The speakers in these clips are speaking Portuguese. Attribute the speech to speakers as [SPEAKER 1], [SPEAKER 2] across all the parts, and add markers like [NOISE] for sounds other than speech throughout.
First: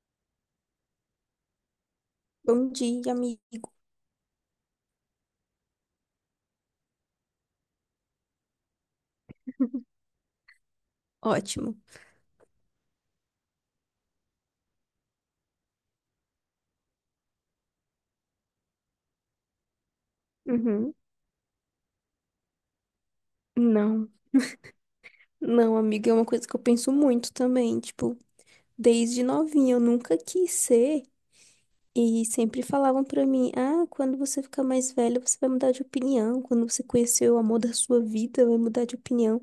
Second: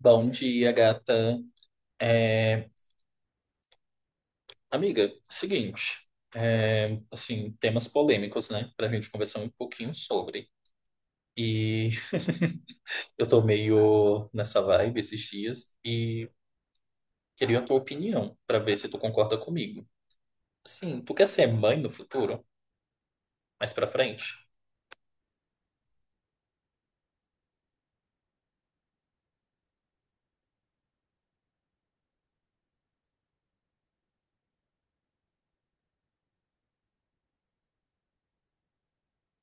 [SPEAKER 1] Bom dia, gata. É,
[SPEAKER 2] Bom dia, amigo.
[SPEAKER 1] amiga, seguinte, assim, temas polêmicos, né, pra gente conversar um pouquinho sobre.
[SPEAKER 2] Ótimo.
[SPEAKER 1] E eu tô meio nessa vibe esses dias e queria a tua opinião pra ver se tu concorda comigo.
[SPEAKER 2] Uhum.
[SPEAKER 1] Assim, tu quer ser mãe no futuro? Mais pra
[SPEAKER 2] Não.
[SPEAKER 1] frente?
[SPEAKER 2] Não, amiga, é uma coisa que eu penso muito também. Tipo, desde novinha eu nunca quis ser. E sempre falavam pra mim: ah, quando você ficar mais velha, você vai mudar de opinião. Quando você conhecer o amor da sua vida, vai mudar de opinião.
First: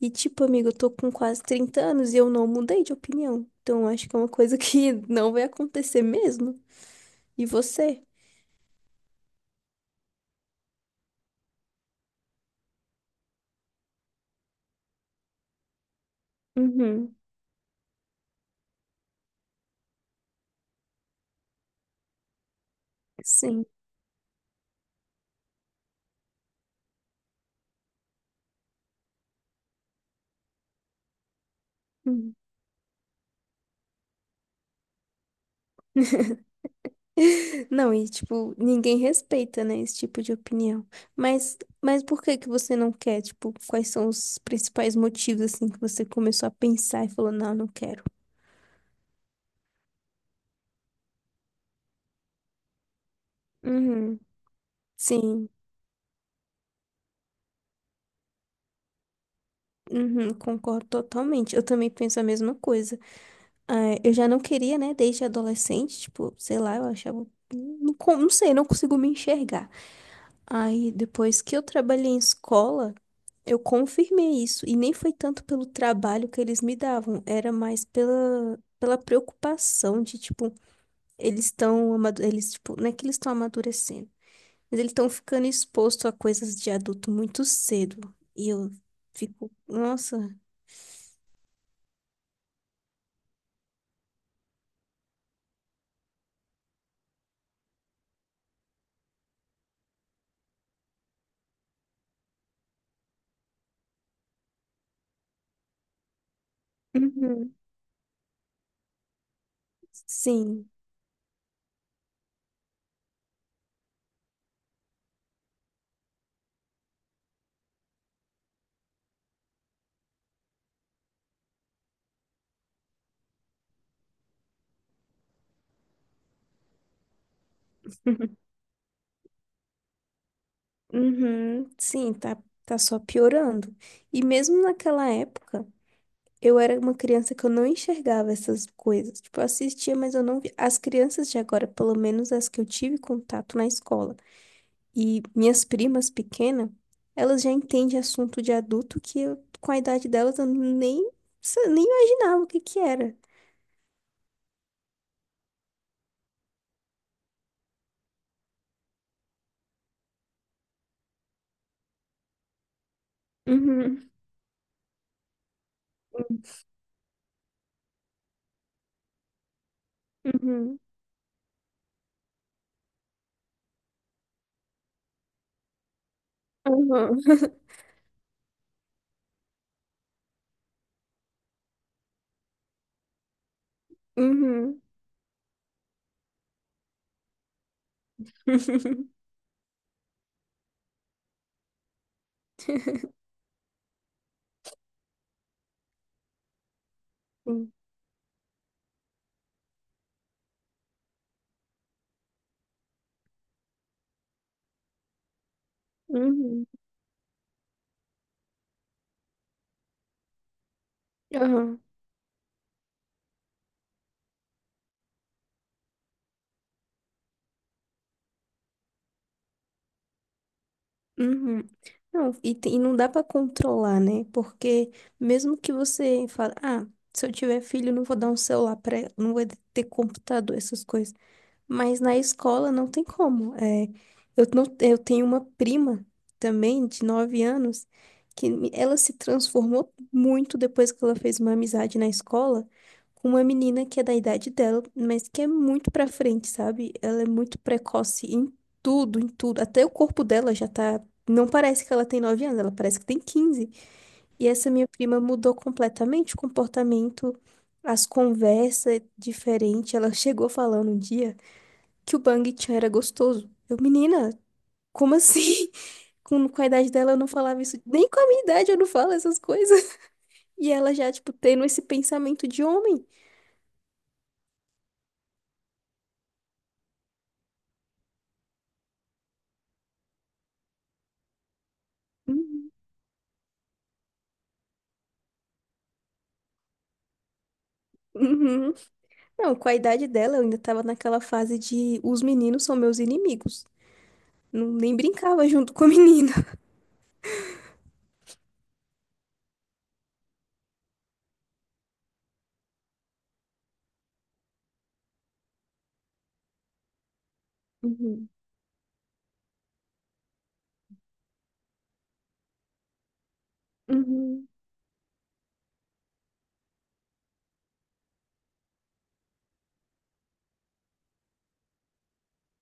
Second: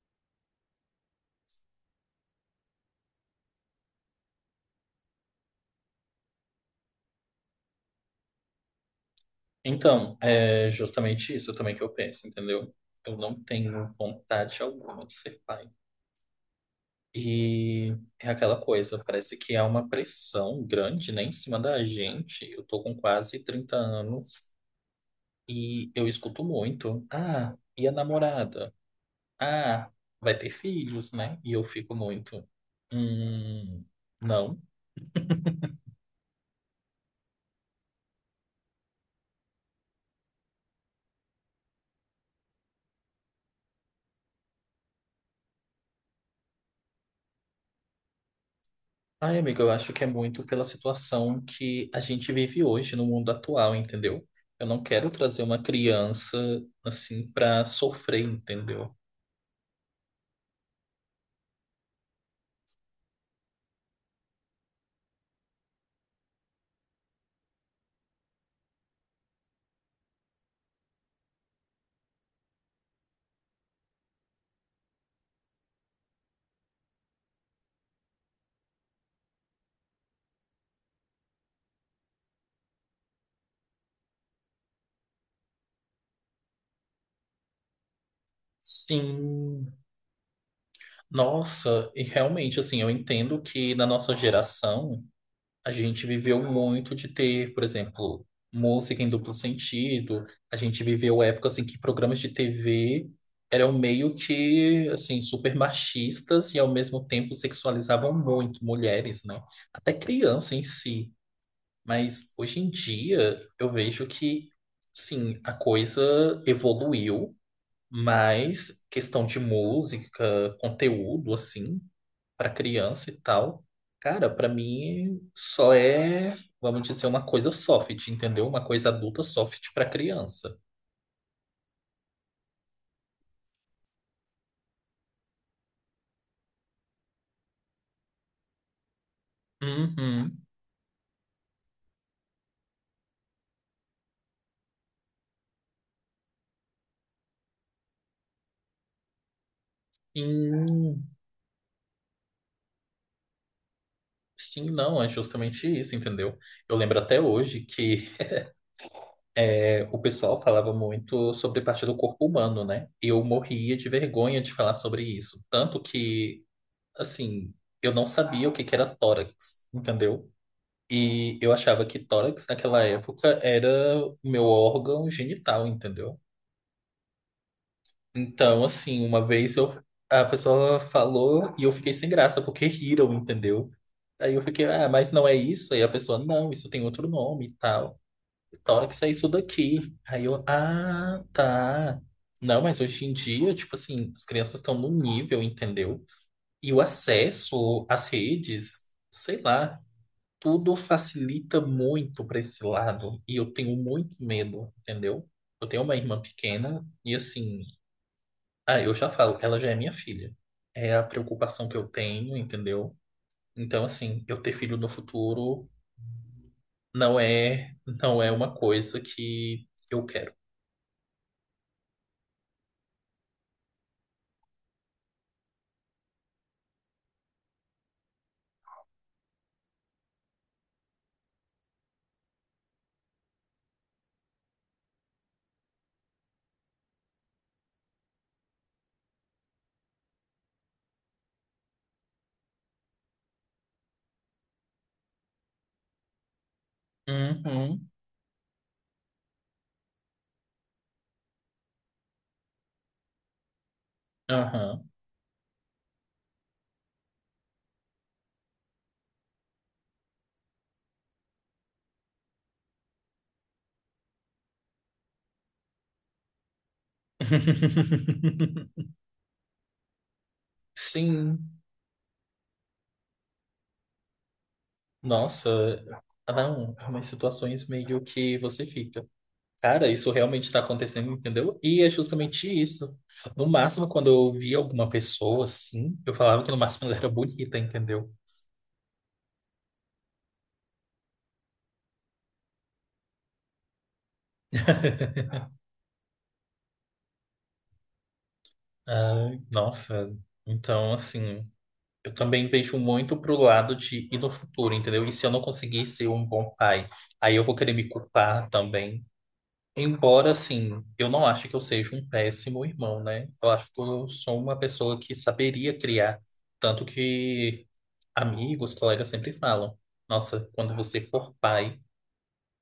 [SPEAKER 2] E, tipo, amiga, eu tô com quase 30 anos e eu não mudei de opinião. Então, eu acho que é uma coisa que [LAUGHS] não vai acontecer mesmo. E você?
[SPEAKER 1] Então, é justamente isso também que eu penso, entendeu? Eu não tenho vontade alguma de ser pai.
[SPEAKER 2] Uhum.
[SPEAKER 1] E é aquela coisa, parece que há uma pressão grande, né, em cima da gente. Eu tô com quase
[SPEAKER 2] Sim.
[SPEAKER 1] 30 anos e eu escuto muito. Ah, e a namorada? Ah, vai ter filhos, né? E eu fico
[SPEAKER 2] Uhum.
[SPEAKER 1] muito. Hum, não.
[SPEAKER 2] [LAUGHS] [LAUGHS] Não, e tipo, ninguém respeita, né, esse tipo de opinião. Mas por que que você não quer? Tipo, quais são os principais motivos, assim, que você começou a pensar e falou, não, não quero.
[SPEAKER 1] Ai, amigo, eu acho que é muito pela situação que a gente vive hoje no mundo atual,
[SPEAKER 2] Uhum,
[SPEAKER 1] entendeu? Eu não quero trazer
[SPEAKER 2] sim,
[SPEAKER 1] uma criança assim pra sofrer, entendeu?
[SPEAKER 2] uhum, concordo totalmente. Eu também penso a mesma coisa. Ah, eu já não queria, né, desde adolescente, tipo, sei lá, eu achava, não, não sei, não consigo me enxergar. Aí, depois que eu trabalhei em escola, eu confirmei isso. E nem foi tanto pelo trabalho que eles me davam, era mais pela preocupação de, tipo, tipo, não é que eles estão amadurecendo, mas eles estão ficando expostos a coisas de adulto muito cedo. E eu fico,
[SPEAKER 1] Sim.
[SPEAKER 2] nossa.
[SPEAKER 1] Nossa, e realmente, assim, eu entendo que na nossa geração a gente viveu muito de ter, por exemplo, música em duplo sentido. A gente viveu épocas em que programas de TV eram meio que, assim, super machistas e ao mesmo tempo
[SPEAKER 2] Uhum.
[SPEAKER 1] sexualizavam muito mulheres, né? Até criança em
[SPEAKER 2] Sim.
[SPEAKER 1] si. Mas hoje em dia eu vejo que, sim, a coisa evoluiu. Mas questão de música, conteúdo, assim, para criança e tal, cara, para mim só é, vamos dizer, uma coisa soft, entendeu? Uma coisa adulta soft para criança.
[SPEAKER 2] Uhum, sim, tá só piorando. E mesmo naquela época. Eu era uma criança que eu não enxergava essas coisas. Tipo, eu assistia, mas eu
[SPEAKER 1] Uhum.
[SPEAKER 2] não via. As crianças de agora, pelo menos as que eu tive contato na escola, e minhas primas pequenas, elas já entendem assunto de adulto que eu, com a idade
[SPEAKER 1] E,
[SPEAKER 2] delas, eu nem, nem imaginava o que que era.
[SPEAKER 1] sim, não, é justamente isso, entendeu? Eu lembro até hoje que o pessoal falava muito sobre parte do corpo humano, né? Eu morria de
[SPEAKER 2] Uhum,
[SPEAKER 1] vergonha de falar sobre isso, tanto que, assim, eu não sabia o que que era tórax, entendeu?
[SPEAKER 2] uhum,
[SPEAKER 1] E eu achava que tórax naquela época era o meu órgão genital, entendeu?
[SPEAKER 2] uhum, [LAUGHS]
[SPEAKER 1] Então, assim, a pessoa falou e eu fiquei sem graça porque riram, entendeu? Aí eu fiquei,
[SPEAKER 2] uhum.
[SPEAKER 1] ah, mas não é isso? Aí a pessoa, não, isso tem outro nome e tal. Tórax é
[SPEAKER 2] [LAUGHS]
[SPEAKER 1] isso daqui. Aí eu, ah, tá. Não, mas hoje em dia, tipo assim, as crianças estão no nível, entendeu? E o
[SPEAKER 2] Sim,
[SPEAKER 1] acesso às redes, sei lá. Tudo facilita muito para esse lado e eu tenho muito medo, entendeu? Eu tenho uma irmã
[SPEAKER 2] uhum,
[SPEAKER 1] pequena e assim, ah, eu já falo, ela já é minha filha. É a preocupação que
[SPEAKER 2] aham.
[SPEAKER 1] eu tenho, entendeu? Então assim, eu ter filho no futuro não é uma coisa que eu quero.
[SPEAKER 2] Uhum. Não, e, e não dá pra controlar, né? Porque mesmo que você fale, ah, se eu tiver filho, eu não vou dar um celular pra ela, não vou ter computador, essas coisas. Mas na escola não tem como. É, eu, não, eu tenho uma prima também, de 9 anos, que ela se transformou muito depois que ela fez uma amizade na escola com uma menina que é da idade dela, mas que é muito pra frente, sabe? Ela é muito
[SPEAKER 1] Uhum.
[SPEAKER 2] precoce em tudo, em tudo. Até o corpo dela já tá. Não parece que ela tem 9 anos, ela parece que tem 15. E essa
[SPEAKER 1] Aham.
[SPEAKER 2] minha prima mudou completamente o comportamento, as conversas diferentes. Ela chegou falando um dia que o Bang Chan era gostoso. Eu, menina, como assim? [LAUGHS] Com a idade dela eu não falava isso. Nem com a minha idade eu não
[SPEAKER 1] [LAUGHS]
[SPEAKER 2] falo essas coisas. [LAUGHS] E ela já, tipo,
[SPEAKER 1] Sim.
[SPEAKER 2] tendo esse pensamento de homem.
[SPEAKER 1] Nossa, não, é umas situações meio que você fica. Cara, isso realmente está acontecendo, entendeu? E é justamente
[SPEAKER 2] Uhum.
[SPEAKER 1] isso. No máximo, quando eu via alguma pessoa assim, eu falava que no máximo ela era bonita, entendeu?
[SPEAKER 2] Uhum. Não, com a idade dela eu ainda tava naquela fase de os meninos são meus inimigos. Não, nem
[SPEAKER 1] [LAUGHS]
[SPEAKER 2] brincava junto com a menina.
[SPEAKER 1] Ai, nossa, então assim, eu também vejo muito pro lado de ir no futuro, entendeu? E se eu não conseguir ser um bom pai, aí eu vou querer me
[SPEAKER 2] Uhum.
[SPEAKER 1] culpar também. Embora, assim, eu não acho que eu seja um péssimo irmão, né? Eu acho que eu sou
[SPEAKER 2] Uhum.
[SPEAKER 1] uma pessoa que saberia criar. Tanto que amigos, colegas sempre falam: Nossa, quando você for pai,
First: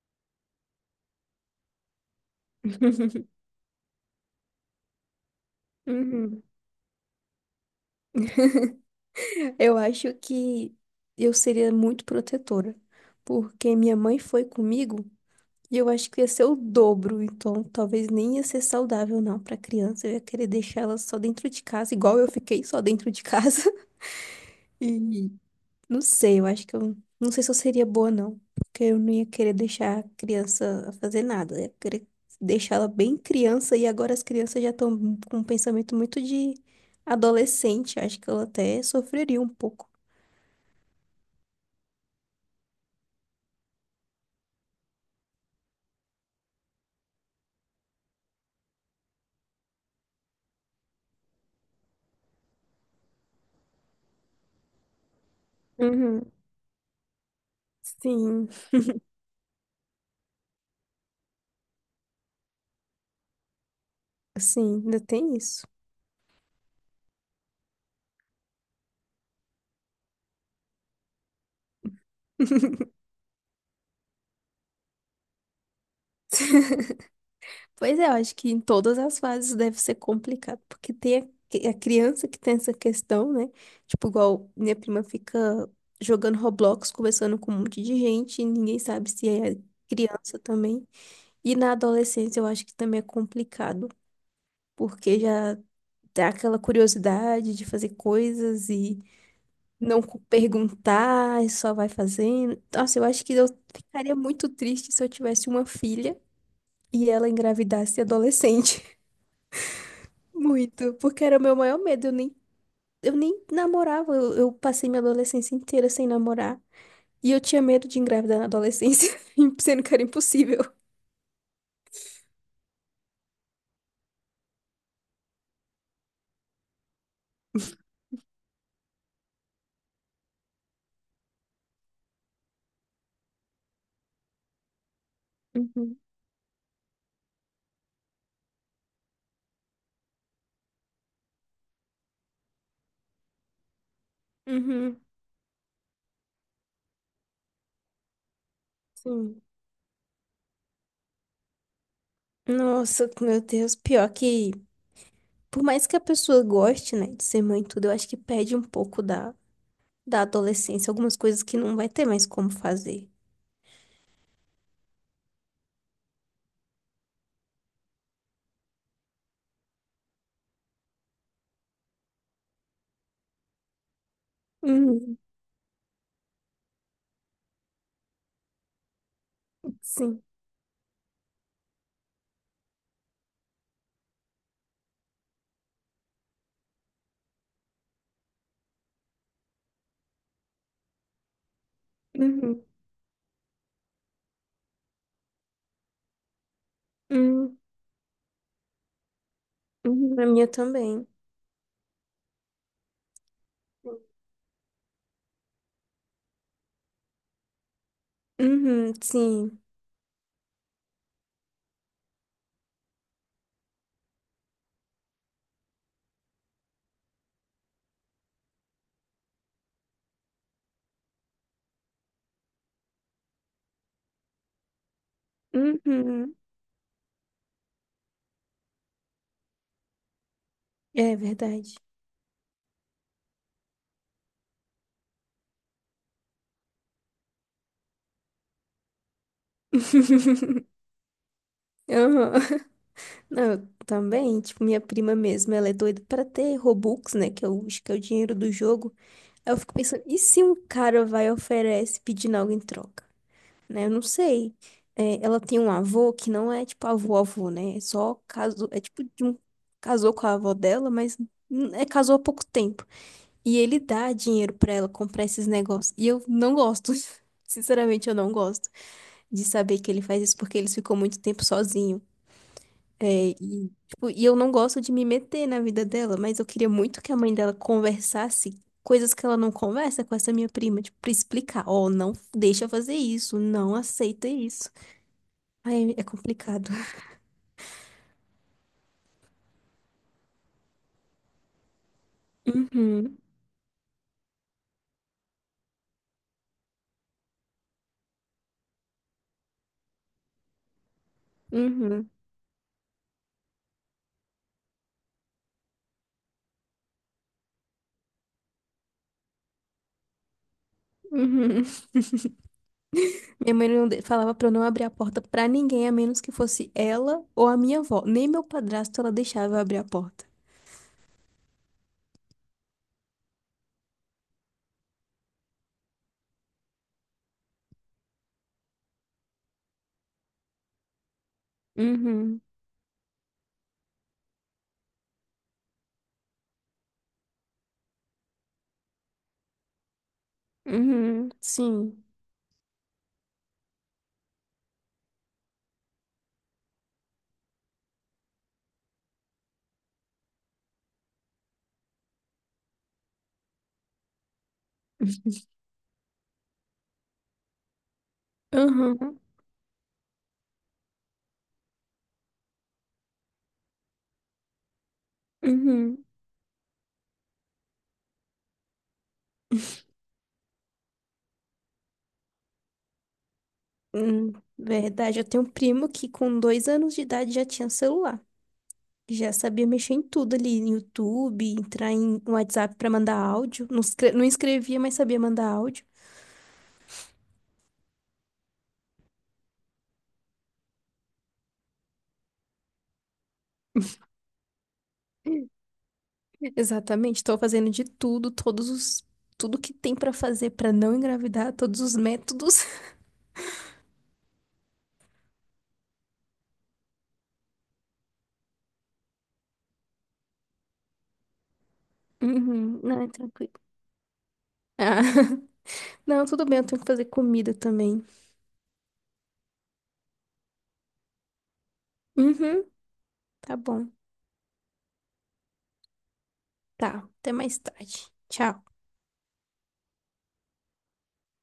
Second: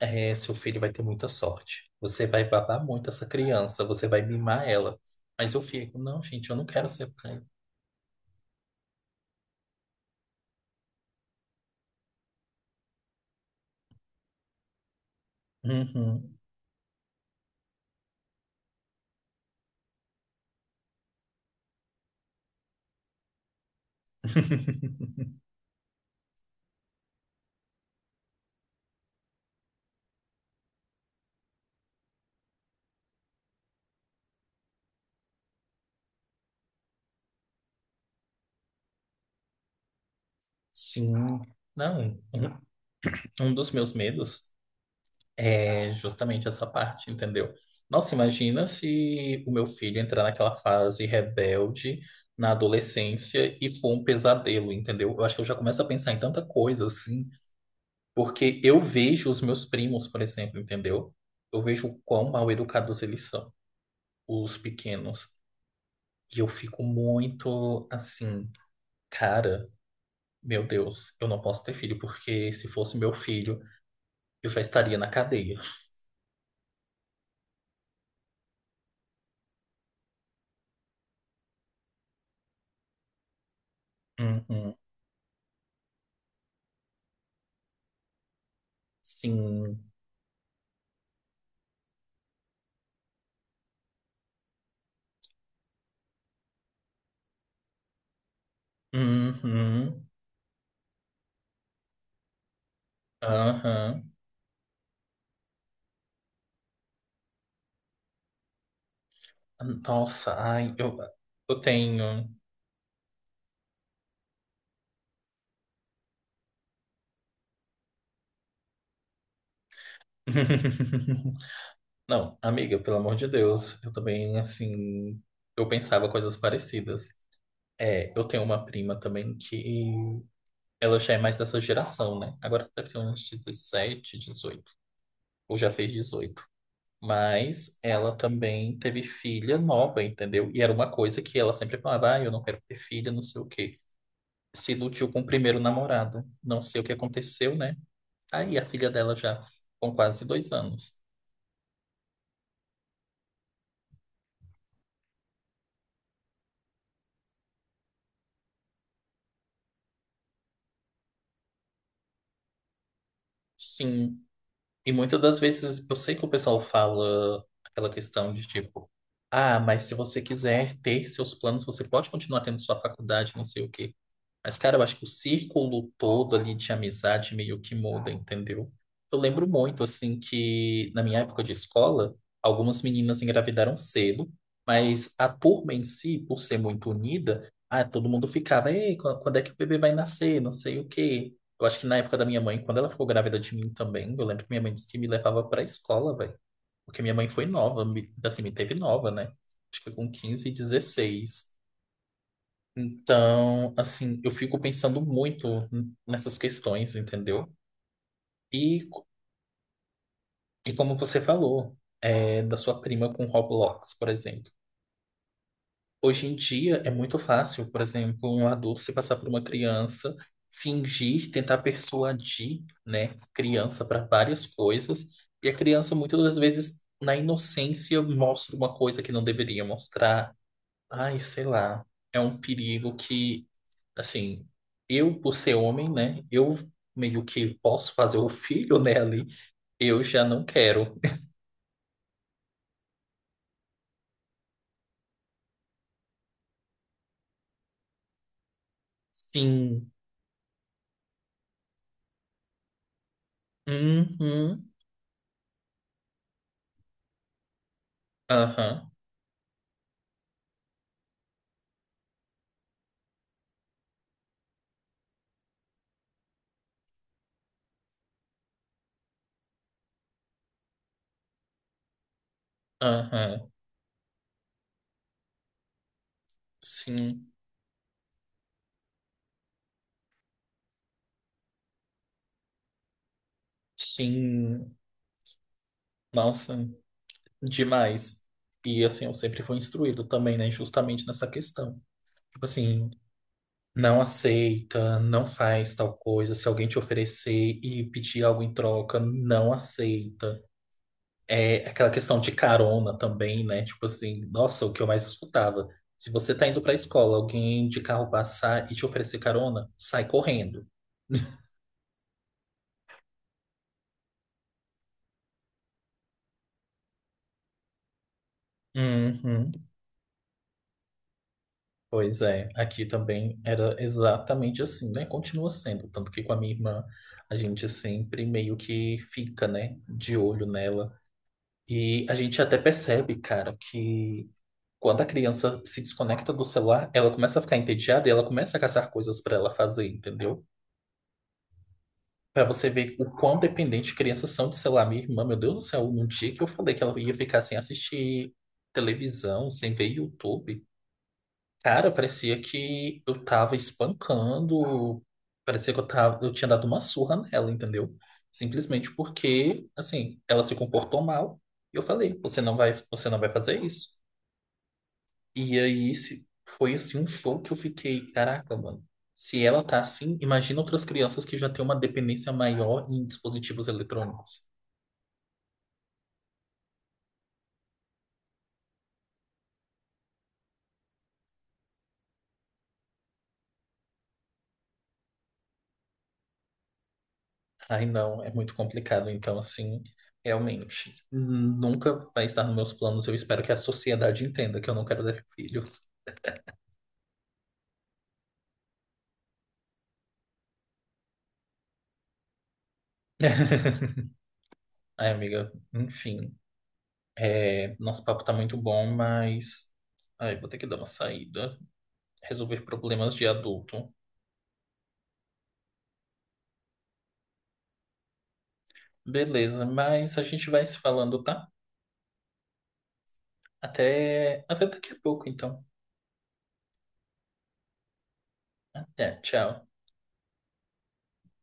[SPEAKER 1] seu filho vai ter muita sorte. Você vai babar muito essa
[SPEAKER 2] [LAUGHS]
[SPEAKER 1] criança, você vai mimar ela. Mas eu fico: Não,
[SPEAKER 2] Uhum.
[SPEAKER 1] gente, eu não quero ser pai.
[SPEAKER 2] Eu acho que eu seria muito protetora, porque minha mãe foi comigo. E eu acho que ia
[SPEAKER 1] Uhum.
[SPEAKER 2] ser o dobro, então talvez nem ia ser saudável não para criança. Eu ia querer deixar ela só dentro de casa, igual eu fiquei só dentro de casa. [LAUGHS]
[SPEAKER 1] [LAUGHS]
[SPEAKER 2] E não sei, eu acho que eu não sei se eu seria boa não, porque eu não ia querer deixar a criança fazer nada. Eu ia querer deixar ela bem criança e agora as crianças já estão com um pensamento muito de adolescente. Acho que ela até sofreria um pouco.
[SPEAKER 1] Sim, não. Um dos meus medos é justamente essa parte, entendeu? Nossa, imagina se o meu filho entrar naquela fase rebelde na adolescência e for um pesadelo, entendeu? Eu acho que eu já começo a pensar em
[SPEAKER 2] Uhum.
[SPEAKER 1] tanta coisa assim.
[SPEAKER 2] Sim,
[SPEAKER 1] Porque eu vejo os meus primos, por exemplo, entendeu? Eu vejo o quão mal educados eles são, os
[SPEAKER 2] sim, ainda
[SPEAKER 1] pequenos.
[SPEAKER 2] tem isso.
[SPEAKER 1] E eu fico muito assim, cara, meu Deus, eu não posso ter filho, porque se fosse meu filho, eu já estaria na cadeia.
[SPEAKER 2] [LAUGHS] Pois é, eu acho que em todas as fases deve ser complicado, porque tem a criança que tem essa questão, né? Tipo, igual
[SPEAKER 1] Uhum,
[SPEAKER 2] minha prima fica jogando Roblox, conversando com um monte de gente, e ninguém sabe se é
[SPEAKER 1] sim.
[SPEAKER 2] criança também. E na adolescência eu acho que também é complicado, porque já dá aquela curiosidade de fazer coisas e não
[SPEAKER 1] Uhum,
[SPEAKER 2] perguntar, e só vai fazendo. Nossa, eu acho que eu
[SPEAKER 1] aham.
[SPEAKER 2] ficaria muito triste se eu tivesse uma filha e ela engravidasse adolescente.
[SPEAKER 1] Nossa,
[SPEAKER 2] Muito, porque era o meu
[SPEAKER 1] eu
[SPEAKER 2] maior medo. Eu
[SPEAKER 1] tenho.
[SPEAKER 2] nem, eu nem namorava. Eu passei minha adolescência inteira sem namorar. E eu tinha medo de engravidar na adolescência, [LAUGHS] sendo que era impossível.
[SPEAKER 1] [LAUGHS] Não, amiga, pelo amor de Deus, eu também, assim, eu pensava coisas parecidas. É, eu tenho uma prima também que ela já é mais dessa geração, né? Agora deve ter uns 17, 18. Ou já fez
[SPEAKER 2] Uhum.
[SPEAKER 1] 18. Mas ela também teve filha nova, entendeu? E era uma coisa que ela sempre falava, ah, eu não quero ter filha, não sei o quê. Se
[SPEAKER 2] Uhum.
[SPEAKER 1] iludiu com o primeiro namorado. Não sei o que aconteceu, né? Aí a filha dela já
[SPEAKER 2] Sim.
[SPEAKER 1] com quase 2 anos.
[SPEAKER 2] Nossa, meu Deus, pior que, por mais que a pessoa goste, né, de ser mãe e tudo, eu acho que perde um pouco da adolescência, algumas coisas que não vai ter mais como fazer.
[SPEAKER 1] Sim. E muitas das vezes eu sei que o pessoal fala aquela questão de tipo, ah, mas se você quiser ter seus planos, você pode continuar tendo sua faculdade, não sei o quê. Mas, cara, eu acho que o
[SPEAKER 2] Uhum,
[SPEAKER 1] círculo todo ali de amizade meio que muda, entendeu? Eu lembro muito, assim,
[SPEAKER 2] sim.
[SPEAKER 1] que na minha época de escola, algumas meninas engravidaram cedo, mas a turma em si, por ser muito unida, ah, todo mundo ficava, ei, quando é que o bebê vai nascer? Não sei o quê. Eu acho que na época da minha mãe,
[SPEAKER 2] Uhum,
[SPEAKER 1] quando ela ficou grávida de mim também, eu lembro que minha mãe disse que me levava pra escola, velho. Porque minha mãe foi
[SPEAKER 2] uhum,
[SPEAKER 1] nova, me, assim, me teve nova, né? Acho que foi com
[SPEAKER 2] uhum, a minha
[SPEAKER 1] quinze e
[SPEAKER 2] também.
[SPEAKER 1] dezesseis Então, assim, eu fico pensando muito nessas questões, entendeu? E,
[SPEAKER 2] Uhum, sim.
[SPEAKER 1] e como você falou, é, da sua prima com Roblox, por exemplo. Hoje em dia é muito fácil, por exemplo, um adulto se passar por uma criança, fingir, tentar persuadir, né, a criança para várias coisas, e a criança muitas
[SPEAKER 2] Uhum,
[SPEAKER 1] das vezes, na inocência, mostra uma coisa que não deveria mostrar.
[SPEAKER 2] é
[SPEAKER 1] Ai, sei
[SPEAKER 2] verdade.
[SPEAKER 1] lá. É um perigo assim, eu por ser homem, né, eu meio que posso fazer o filho, né, ali, eu já não
[SPEAKER 2] [LAUGHS]
[SPEAKER 1] quero.
[SPEAKER 2] Aham. Não, eu também, tipo, minha prima mesmo, ela é doida pra ter Robux, né, que é o, acho que é o dinheiro do jogo. Aí eu fico
[SPEAKER 1] Sim.
[SPEAKER 2] pensando, e se um cara vai e oferece pedindo algo em troca? Né? Eu não sei.
[SPEAKER 1] Uhum.
[SPEAKER 2] É, ela tem um avô que não é tipo avô-avô, né? É só casou, é
[SPEAKER 1] Aham.
[SPEAKER 2] tipo de um casou com a avó dela, mas é casou há pouco tempo. E ele dá dinheiro pra ela comprar esses negócios. E eu não gosto. [LAUGHS] Sinceramente, eu não gosto de saber que ele faz isso porque ele ficou muito tempo sozinho. É,
[SPEAKER 1] Aham.
[SPEAKER 2] e, tipo, e eu não gosto de me meter na vida dela, mas eu queria muito que a
[SPEAKER 1] Sim.
[SPEAKER 2] mãe dela conversasse coisas que ela não conversa com essa minha prima, tipo, pra explicar, ó, não deixa fazer isso, não aceita isso.
[SPEAKER 1] Sim.
[SPEAKER 2] Ai, é
[SPEAKER 1] Nossa,
[SPEAKER 2] complicado.
[SPEAKER 1] demais. E assim, eu sempre fui instruído também, né, justamente nessa questão. Tipo assim,
[SPEAKER 2] Uhum,
[SPEAKER 1] não aceita, não faz tal coisa. Se alguém te oferecer e pedir algo em troca, não aceita. É aquela
[SPEAKER 2] uhum,
[SPEAKER 1] questão de carona também, né? Tipo assim, nossa, o que eu mais escutava. Se você tá indo pra escola, alguém de carro passar e te oferecer carona, sai correndo.
[SPEAKER 2] uhum. Minha mãe não falava pra eu não abrir a porta pra ninguém, a menos que fosse ela ou a minha avó. Nem meu padrasto ela
[SPEAKER 1] Uhum.
[SPEAKER 2] deixava eu abrir a porta.
[SPEAKER 1] Pois é, aqui também era exatamente assim, né? Continua sendo, tanto que com a minha irmã a gente sempre meio que fica, né, de olho nela. E a
[SPEAKER 2] Uhum,
[SPEAKER 1] gente até percebe, cara, que quando a criança se desconecta do celular, ela começa a ficar entediada e ela começa a caçar coisas pra ela fazer, entendeu?
[SPEAKER 2] uhum, sim.
[SPEAKER 1] Pra você ver o quão dependente crianças são de celular. Minha irmã, meu Deus do céu, num dia que eu falei que ela ia ficar sem assistir televisão, sem ver YouTube, cara, parecia que eu tava espancando,
[SPEAKER 2] [LAUGHS]
[SPEAKER 1] parecia que eu tinha dado uma surra nela, entendeu? Simplesmente
[SPEAKER 2] Uhum,
[SPEAKER 1] porque, assim, ela se comportou mal. E eu falei, você não vai fazer isso. E aí,
[SPEAKER 2] uhum.
[SPEAKER 1] esse foi assim um show que eu fiquei, caraca, mano. Se ela tá assim, imagina outras crianças que já têm uma dependência maior em dispositivos
[SPEAKER 2] Hum,
[SPEAKER 1] eletrônicos.
[SPEAKER 2] Verdade, eu tenho um primo que com 2 anos de idade já tinha celular. Já sabia mexer em tudo ali, no YouTube, entrar no WhatsApp pra mandar áudio. Não, não escrevia, mas sabia mandar áudio.
[SPEAKER 1] Ai, não, é muito complicado. Então, assim, realmente, nunca vai estar nos meus planos. Eu espero que a sociedade entenda que eu não quero ter filhos.
[SPEAKER 2] Exatamente, estou fazendo de tudo, todos os tudo que tem pra fazer pra não engravidar, todos os métodos. [LAUGHS]
[SPEAKER 1] [LAUGHS] Ai, amiga, enfim. É, nosso papo tá muito bom, mas. Ai, vou ter que dar uma saída. Resolver
[SPEAKER 2] Uhum, não, é
[SPEAKER 1] problemas de
[SPEAKER 2] tranquilo.
[SPEAKER 1] adulto.
[SPEAKER 2] Ah, [LAUGHS] não, tudo bem, eu tenho que fazer comida também.
[SPEAKER 1] Beleza, mas a gente vai se falando, tá?
[SPEAKER 2] Uhum, tá bom.
[SPEAKER 1] Até daqui a pouco, então.
[SPEAKER 2] Tá, até mais tarde. Tchau.
[SPEAKER 1] Até, tchau.